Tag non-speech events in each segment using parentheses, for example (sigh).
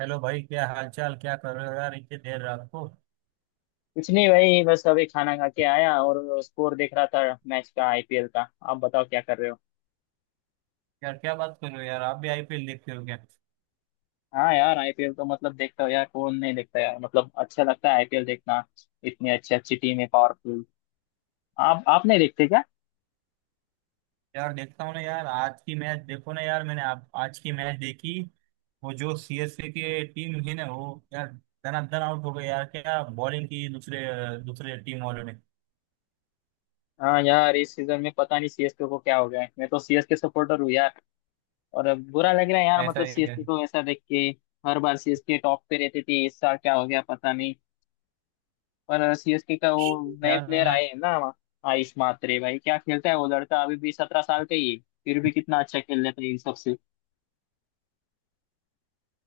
Hello भाई, क्या हालचाल? क्या कर रहे हो यार इतनी देर रात को? कुछ नहीं भाई, बस अभी खाना खा के आया और स्कोर देख रहा था। मैच का, आईपीएल का। आप बताओ क्या कर रहे हो? यार क्या बात कर रहे हो यार, आप भी आईपीएल देखते हो क्या? हाँ यार, आईपीएल तो मतलब देखता हूँ यार, कौन नहीं देखता यार, मतलब अच्छा लगता है आईपीएल देखना। इतनी अच्छी अच्छी टीम है, पावरफुल। आप नहीं देखते क्या? यार देखता हूँ ना यार। आज की मैच देखो ना यार, मैंने आप आज की मैच देखी। वो जो सीएसके की टीम है ना वो, यार धनाधन आउट हो गई यार। क्या बॉलिंग की दूसरे दूसरे टीम वालों ने। हाँ यार, इस सीजन में पता नहीं सीएसके को क्या हो गया है। मैं तो सीएसके सपोर्टर हूँ यार, और अब बुरा लग रहा है यार, ऐसा मतलब है क्या? सीएसके को ऐसा देख के। हर बार सीएसके टॉप पे रहती थी, इस साल क्या हो गया पता नहीं। पर सीएसके का वो नए यार प्लेयर मैंने। आए हैं ना, आयुष मात्रे, भाई क्या खेलता है वो लड़का। अभी भी 17 साल का ही है, फिर भी कितना अच्छा खेल लेता है इन सबसे।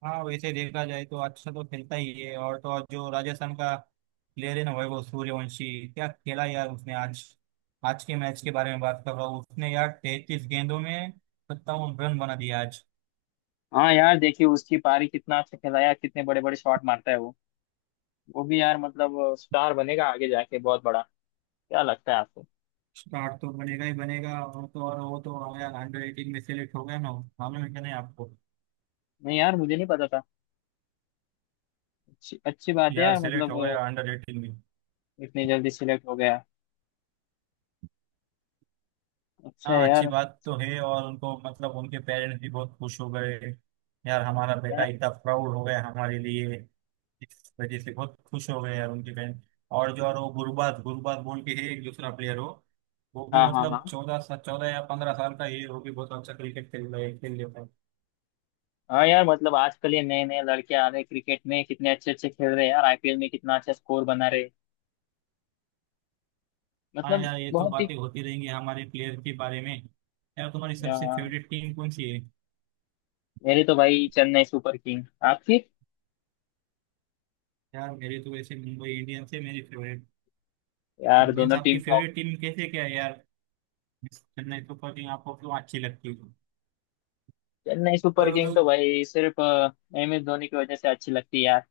हाँ वैसे देखा जाए तो अच्छा तो खेलता ही है, और तो और जो राजस्थान का प्लेयर है ना, वैभव सूर्यवंशी, क्या खेला यार उसने आज। आज के मैच के बारे में बात कर रहा हूँ, उसने यार 33 गेंदों में 57 रन बना दिया आज। हाँ यार, देखिए उसकी पारी, कितना अच्छा खिलाया, कितने बड़े बड़े शॉट मारता है वो। वो भी यार मतलब स्टार बनेगा आगे जाके, बहुत बड़ा। क्या लगता है आपको? स्टार तो बनेगा ही बनेगा, और तो और वो तो आया अंडर 18 में सेलेक्ट हो गया ना। मालूम है क्या, नहीं आपको? नहीं यार, मुझे नहीं पता था। अच्छी अच्छी बात है यार यार, सेलेक्ट मतलब हो गया अंडर 18 में। इतनी जल्दी सिलेक्ट हो गया, अच्छा है हाँ अच्छी यार। बात तो है, और उनको मतलब उनके पेरेंट्स भी बहुत खुश हो गए यार, हमारा बेटा यार। इतना प्राउड हो गया हमारे लिए। इस वजह से बहुत खुश हो गए यार, उनकी फैन। और जो और वो गुरबाज गुरबाज बोल के है, एक दूसरा प्लेयर हो। वो भी हाँ हाँ हाँ। मतलब 14 या 15 साल का ही है, वो भी बहुत अच्छा क्रिकेट खेल रहा है, खेल लेता है। हाँ यार मतलब आजकल ये नए नए लड़के आ रहे हैं क्रिकेट में, कितने अच्छे अच्छे खेल रहे हैं यार, आईपीएल में कितना अच्छा स्कोर बना रहे हैं। हाँ मतलब यार, ये तो बहुत ही। बातें होती रहेंगी हमारे प्लेयर के बारे में। यार, तुम्हारी सबसे यार फेवरेट टीम कौन सी है? मेरी तो भाई चेन्नई सुपर किंग। आपकी? यार, मेरी तो वैसे मुंबई इंडियंस है मेरी फेवरेट। यार मीन्स दोनों आपकी टीम टॉप। फेवरेट टीम कैसे क्या है यार? Means चेन्नई सुपर किंग आपको क्यों अच्छी लगती है? चेन्नई सुपर तो किंग तो भाई सिर्फ एम एस धोनी की वजह से अच्छी लगती है यार।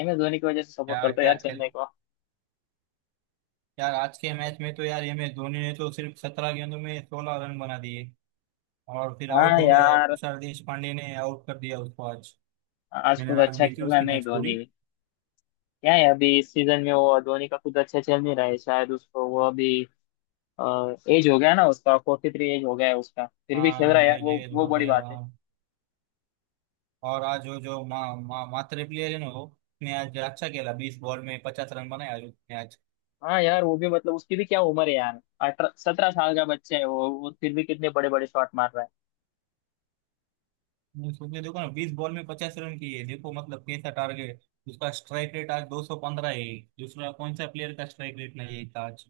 एम एस धोनी की वजह से सपोर्ट क्या करता है क्या यार खेल। चेन्नई को। यार, आज के मैच में तो यार एम एस धोनी ने तो सिर्फ 17 गेंदों में 16 रन बना दिए, और फिर आउट हाँ हो गया, यार, तुषार देशपांडे ने आउट कर दिया उसको आज। आज मैंने कुछ आज अच्छा देखी खेला उसकी नहीं मैच धोनी। पूरी। क्या है, अभी इस सीजन में वो धोनी का कुछ अच्छा चल नहीं रहा है शायद, उसको वो अभी एज हो गया ना उसका, 43 एज हो गया है उसका, फिर भी खेल हाँ रहा है यार, ये वो जेल वो हो बड़ी गया बात है। हाँ। और आज वो जो मा, मा, मात्रे प्लेयर है ना वो, उसने आज अच्छा खेला, 20 बॉल में 50 रन बनाए आज उसने आज। हाँ यार, वो भी मतलब उसकी भी क्या उम्र है यार, 18 17 साल का बच्चा है, वो फिर भी कितने बड़े बड़े शॉट मार रहा है। उसने देखो ना, 20 बॉल में 50 रन किए, देखो मतलब कैसा टारगेट। उसका स्ट्राइक रेट आज 215 है। दूसरा कौन सा प्लेयर का स्ट्राइक रेट नहीं है इसका आज।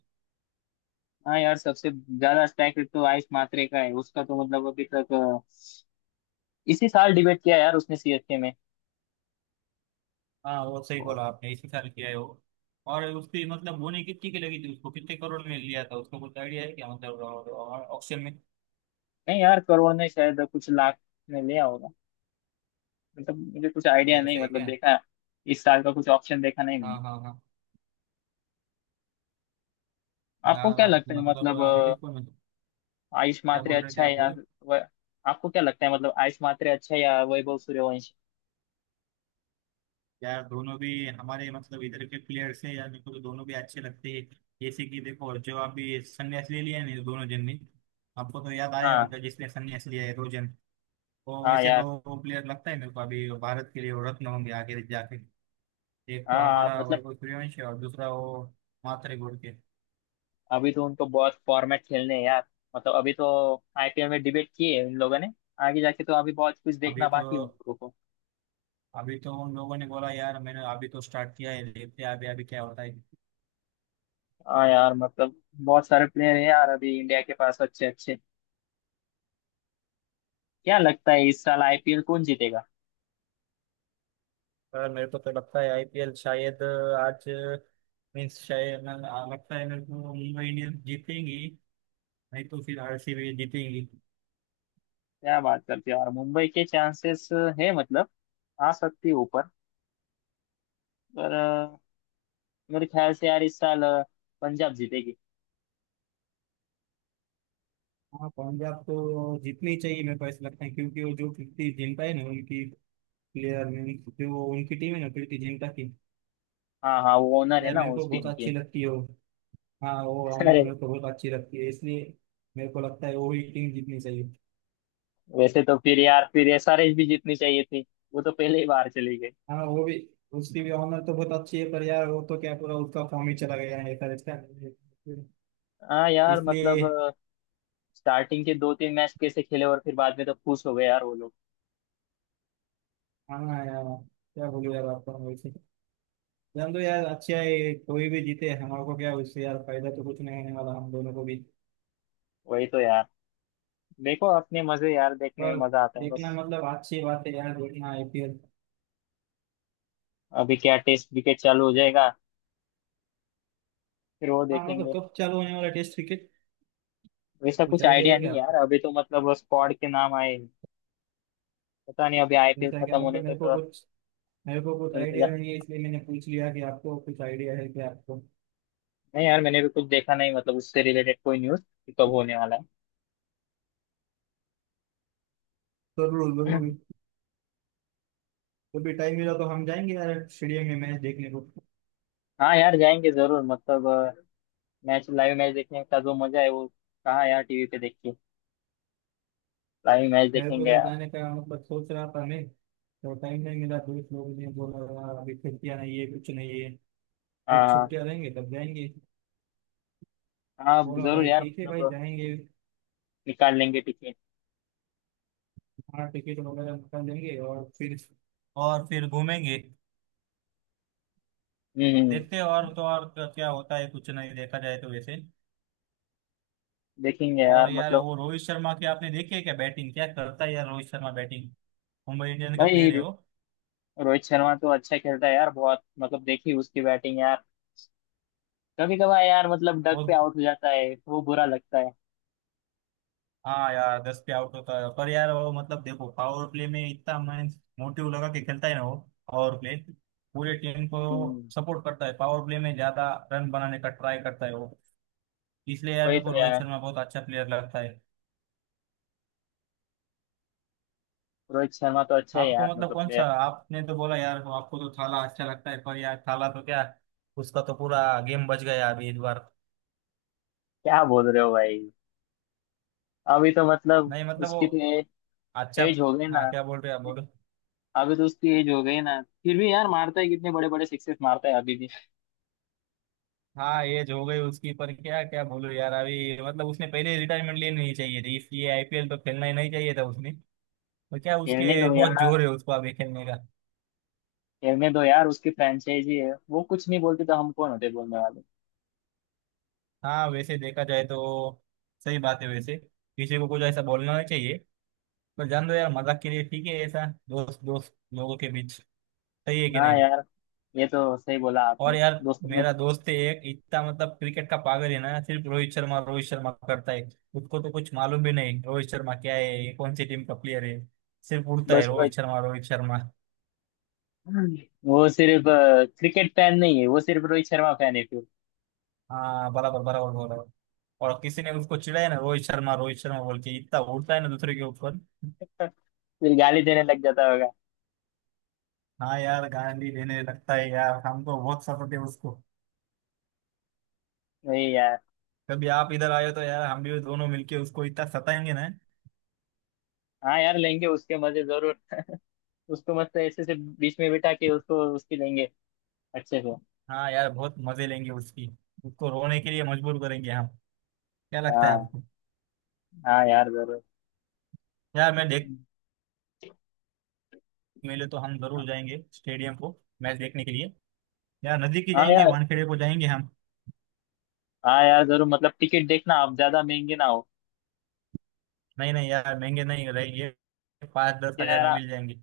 हाँ यार सबसे ज्यादा स्ट्राइक रेट तो आयुष मात्रे का है। उसका तो मतलब अभी तक इसी साल डिबेट किया यार उसने सीएसके में। हाँ वो सही और बोला आपने, इसी साल किया है वो। और उसकी मतलब बोनी कितनी की लगी थी, उसको कितने करोड़ में लिया था उसको, कुछ आइडिया है क्या मतलब, ऑक्शन में? नहीं यार, करोड़ ने शायद, कुछ लाख में लिया होगा। मतलब मुझे कुछ आइडिया नहीं, ऐसे है मतलब क्या? देखा, इस साल का कुछ ऑप्शन देखा नहीं हाँ मैंने। हाँ हाँ। आपको यार क्या आप लगता है, मतलब मतलब अभी देखो ना। आयुष क्या मात्रे बोल रहे थे अच्छा है आप, या बोलो। व, आपको क्या लगता है, मतलब आयुष मात्रे अच्छा है या वैभव सूर्यवंशी? यार, दोनों भी हमारे मतलब इधर के प्लेयर्स हैं यार, मेरे को तो दोनों भी अच्छे लगते हैं। जैसे कि देखो, जो आप भी संन्यास ले लिया है ना दोनों जन ने, आपको तो याद आया हाँ। होगा जिसने संन्यास लिया है दो जन। वो हाँ वैसे यार। दो प्लेयर लगता है मेरे को, अभी भारत के लिए वो रत्न होंगे आगे जाके। एक तो हाँ हमारा मतलब वैभव सूर्यवंशी और दूसरा वो मात्रे गुड़ के। अभी तो उनको बहुत फॉर्मेट खेलने हैं यार, मतलब अभी तो आईपीएल में डिबेट किए हैं इन लोगों ने, आगे जाके तो अभी बहुत कुछ अभी देखना तो बाकी है उन लोगों को। अभी तो उन लोगों ने बोला यार, मैंने अभी तो स्टार्ट किया है, देखते हैं अभी अभी क्या होता है। हाँ यार मतलब बहुत सारे प्लेयर हैं यार अभी इंडिया के पास, अच्छे अच्छे। क्या लगता है इस साल आईपीएल कौन जीतेगा? सर, मेरे को तो लगता है आईपीएल शायद आज, मीन्स शायद लगता है मेरे को मुंबई इंडियंस जीतेंगी। नहीं तो फिर आरसीबी जीतेंगी। क्या बात करते हो यार, मुंबई के चांसेस है मतलब, आ सकती है ऊपर। पर मेरे ख्याल से यार इस साल पंजाब जीतेगी। हाँ पंजाब तो जीतनी चाहिए, मेरे को ऐसा लगता है, क्योंकि वो जो कीर्ति जिंटा है ना उनकी प्लेयर में, जो उनकी टीम है ना कीर्ति जिंटा की, हाँ हाँ, वो ओनर है यार ना मेरे को उस बहुत टीम अच्छी की। लगती है वो। हाँ वो (laughs) अमर अरे, मेरे को बहुत अच्छी लगती है इसलिए, मेरे को लगता है वो ही टीम जीतनी चाहिए। वैसे तो फिर यार, फिर एसआरएच भी जीतनी चाहिए थी, वो तो पहले ही बाहर चली गई। हाँ वो भी, उसकी भी ऑनर तो बहुत अच्छी है, पर यार वो तो क्या, पूरा उसका फॉर्म ही चला गया है ऐसा लगता है, हाँ यार इसलिए। मतलब स्टार्टिंग के 2-3 मैच कैसे खेले और फिर बाद में तो खुश हो गए यार वो लोग। हाँ यार, क्या बोलूँ यार आपको, हम वैसे, जान दो यार, अच्छा है कोई भी जीते, हमारे को क्या उससे यार, फायदा तो कुछ नहीं होने वाला हम दोनों को भी। वही तो यार, देखो अपने मजे यार, देखने में पर मजा आता है बस। देखना मतलब अच्छी बात है यार, देखना आईपीएल। अभी क्या टेस्ट विकेट चालू हो जाएगा, फिर वो हाँ मतलब देखेंगे। कब चालू होने वाला टेस्ट क्रिकेट, वैसा कुछ कुछ आइडिया आइडिया है क्या नहीं यार, आपको? अभी तो मतलब स्क्वाड के नाम आए हैं। पता नहीं, अभी आईपीएल जैसा क्या खत्म होने मतलब तक मेरे को तो कुछ, मेरे को कुछ आइडिया इंतजार। नहीं है, इसलिए मैंने पूछ लिया कि आपको कुछ आइडिया है क्या आपको। नहीं यार, मैंने भी कुछ देखा नहीं, मतलब उससे रिलेटेड कोई न्यूज कब होने वाला जरूर है। जरूर। (clears throat) कभी टाइम मिला तो हम जाएंगे यार स्टेडियम में मैच देखने को। हाँ यार जाएंगे जरूर, मतलब मैच, लाइव मैच देखने का जो मजा है, वो कहाँ यार, टीवी पे देख के। लाइव मैच मेरे को देखेंगे भी यार। जाने का मतलब सोच रहा था मैं, तो टाइम नहीं मिला, दोस्त लोग ने बोला, "यार, अभी छुट्टियां नहीं है कुछ नहीं है, जब हाँ। छुट्टियां रहेंगे तब जाएंगे।" हाँ बोला, जरूर भाई यार, ठीक है भाई, मतलब जाएंगे। निकाल लेंगे टिकट। हाँ टिकट वगैरह निकाल देंगे, और फिर घूमेंगे। हम्म। देखते हैं और तो और क्या क्या होता है, कुछ नहीं देखा जाए तो वैसे। देखेंगे और यार यार, मतलब। वो रोहित शर्मा की आपने देखी है क्या बैटिंग, क्या करता है यार रोहित शर्मा बैटिंग। मुंबई इंडियंस का भाई प्लेयर है वो। रोहित शर्मा तो अच्छा खेलता है यार बहुत, मतलब देखी उसकी बैटिंग यार। कभी कभार यार मतलब डक पे बहुत। आउट हो जाता है वो, बुरा लगता है। हाँ यार 10 पे आउट होता है, पर यार वो मतलब देखो पावर प्ले में इतना मैं मोटिव लगा के खेलता है ना वो, पावर प्ले, पूरे टीम को हम्म। सपोर्ट करता है, पावर प्ले में ज्यादा रन बनाने का ट्राई करता है वो। इसलिए यार वही मेरे तो को रोहित यार, शर्मा बहुत अच्छा प्लेयर लगता है। रोहित शर्मा तो अच्छा है आपको यार मतलब मतलब कौन सा, प्लेयर। आपने तो बोला यार वो आपको तो थाला अच्छा लगता है, पर यार थाला तो क्या, उसका तो पूरा गेम बच गया अभी इस बार। क्या बोल रहे हो भाई? अभी तो मतलब नहीं मतलब वो, उसकी तो अच्छा। एज हो गई ना। हाँ, क्या बोल रहे हैं आप, बोलो। अभी तो उसकी एज हो गई ना, फिर भी यार मारता है कितने बड़े बड़े सिक्सेस मारता है अभी भी। हाँ एज हो गई उसकी पर क्या, क्या बोलो यार, अभी मतलब उसने पहले रिटायरमेंट लेनी नहीं चाहिए थी, इसलिए आईपीएल तो खेलना ही नहीं चाहिए था उसने। पर क्या खेलने उसके दो बहुत यार। जोर है उसको अभी खेलने का। खेलने दो यार, उसकी फ्रेंचाइजी है, वो कुछ नहीं बोलती तो हम कौन होते बोलने वाले? हाँ वैसे देखा जाए तो सही बात है, वैसे किसी को कुछ ऐसा बोलना नहीं चाहिए। पर जान दो यार मजाक के लिए ठीक है, ऐसा दोस्त दोस्त लोगों के बीच सही है कि हाँ नहीं। यार, ये तो सही बोला और आपने। यार, दोस्तों में। मेरा दोस्त है एक, इतना मतलब क्रिकेट का पागल है ना, सिर्फ रोहित शर्मा करता है। उसको तो कुछ मालूम भी नहीं रोहित शर्मा क्या है, ये कौन सी टीम का प्लेयर है, सिर्फ उड़ता है बस रोहित रोहित, शर्मा रोहित शर्मा। वो सिर्फ, क्रिकेट फैन नहीं है, वो सिर्फ रोहित शर्मा फैन है फिर। हाँ बराबर बराबर बोला। और किसी ने उसको चिढ़ाया ना रोहित शर्मा बोल के, इतना उड़ता है ना दूसरे के ऊपर। (laughs) फिर गाली देने लग जाता होगा। हाँ यार गाली देने लगता है यार, हमको बहुत सताते हैं उसको। वही यार, कभी आप इधर आए तो यार, हम भी दोनों मिलके उसको इतना सताएंगे ना। हाँ यार लेंगे उसके मजे जरूर। उसको मस्त ऐसे से बीच में बिठा के उसको उसकी लेंगे, अच्छे से। हाँ यार, बहुत मजे लेंगे उसकी, उसको रोने के लिए मजबूर करेंगे हम। क्या लगता है हाँ आपको? हाँ यार जरूर। यार मैं देख, मिले तो हम जरूर जाएंगे स्टेडियम को, मैच देखने के लिए। यार नजदीक ही हाँ जाएंगे, यार। वानखेड़े को जाएंगे हम। हाँ यार जरूर मतलब, टिकट देखना आप ज्यादा महंगे ना हो। नहीं नहीं यार महंगे नहीं रहेंगे, पाँच दस क्या हजार में यार, मिल जाएंगे।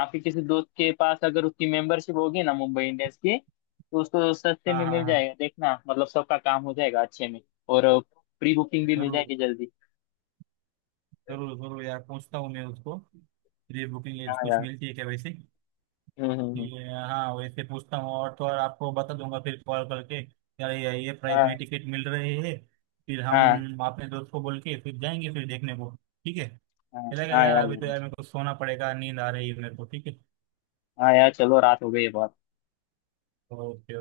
आपके किसी दोस्त के पास अगर उसकी मेंबरशिप होगी ना मुंबई इंडियंस की, तो उसको सस्ते हाँ में हाँ मिल हाँ। जाएगा, देखना मतलब सबका काम हो जाएगा अच्छे में। और प्री बुकिंग भी मिल जरूर जाएगी जल्दी। जरूर। जरूर यार, पूछता हूँ मैं उसको, प्री हाँ बुकिंग कुछ यार। मिलती है क्या वैसे। हम्म हम्म हम्म। हाँ वैसे पूछता हूँ, और तो और आपको बता दूंगा फिर कॉल करके यार, ये प्राइस हाँ में टिकट मिल रहे हैं। फिर हाँ हम अपने दोस्त को बोल के फिर जाएंगे फिर देखने को। ठीक है। हाँ। चलेगा हाँ यार, यार अभी तो जरूर। यार मेरे को सोना पड़ेगा, नींद आ रही है मेरे को, ठीक है। हाँ यार चलो, रात हो गई है बहुत। ओह जी।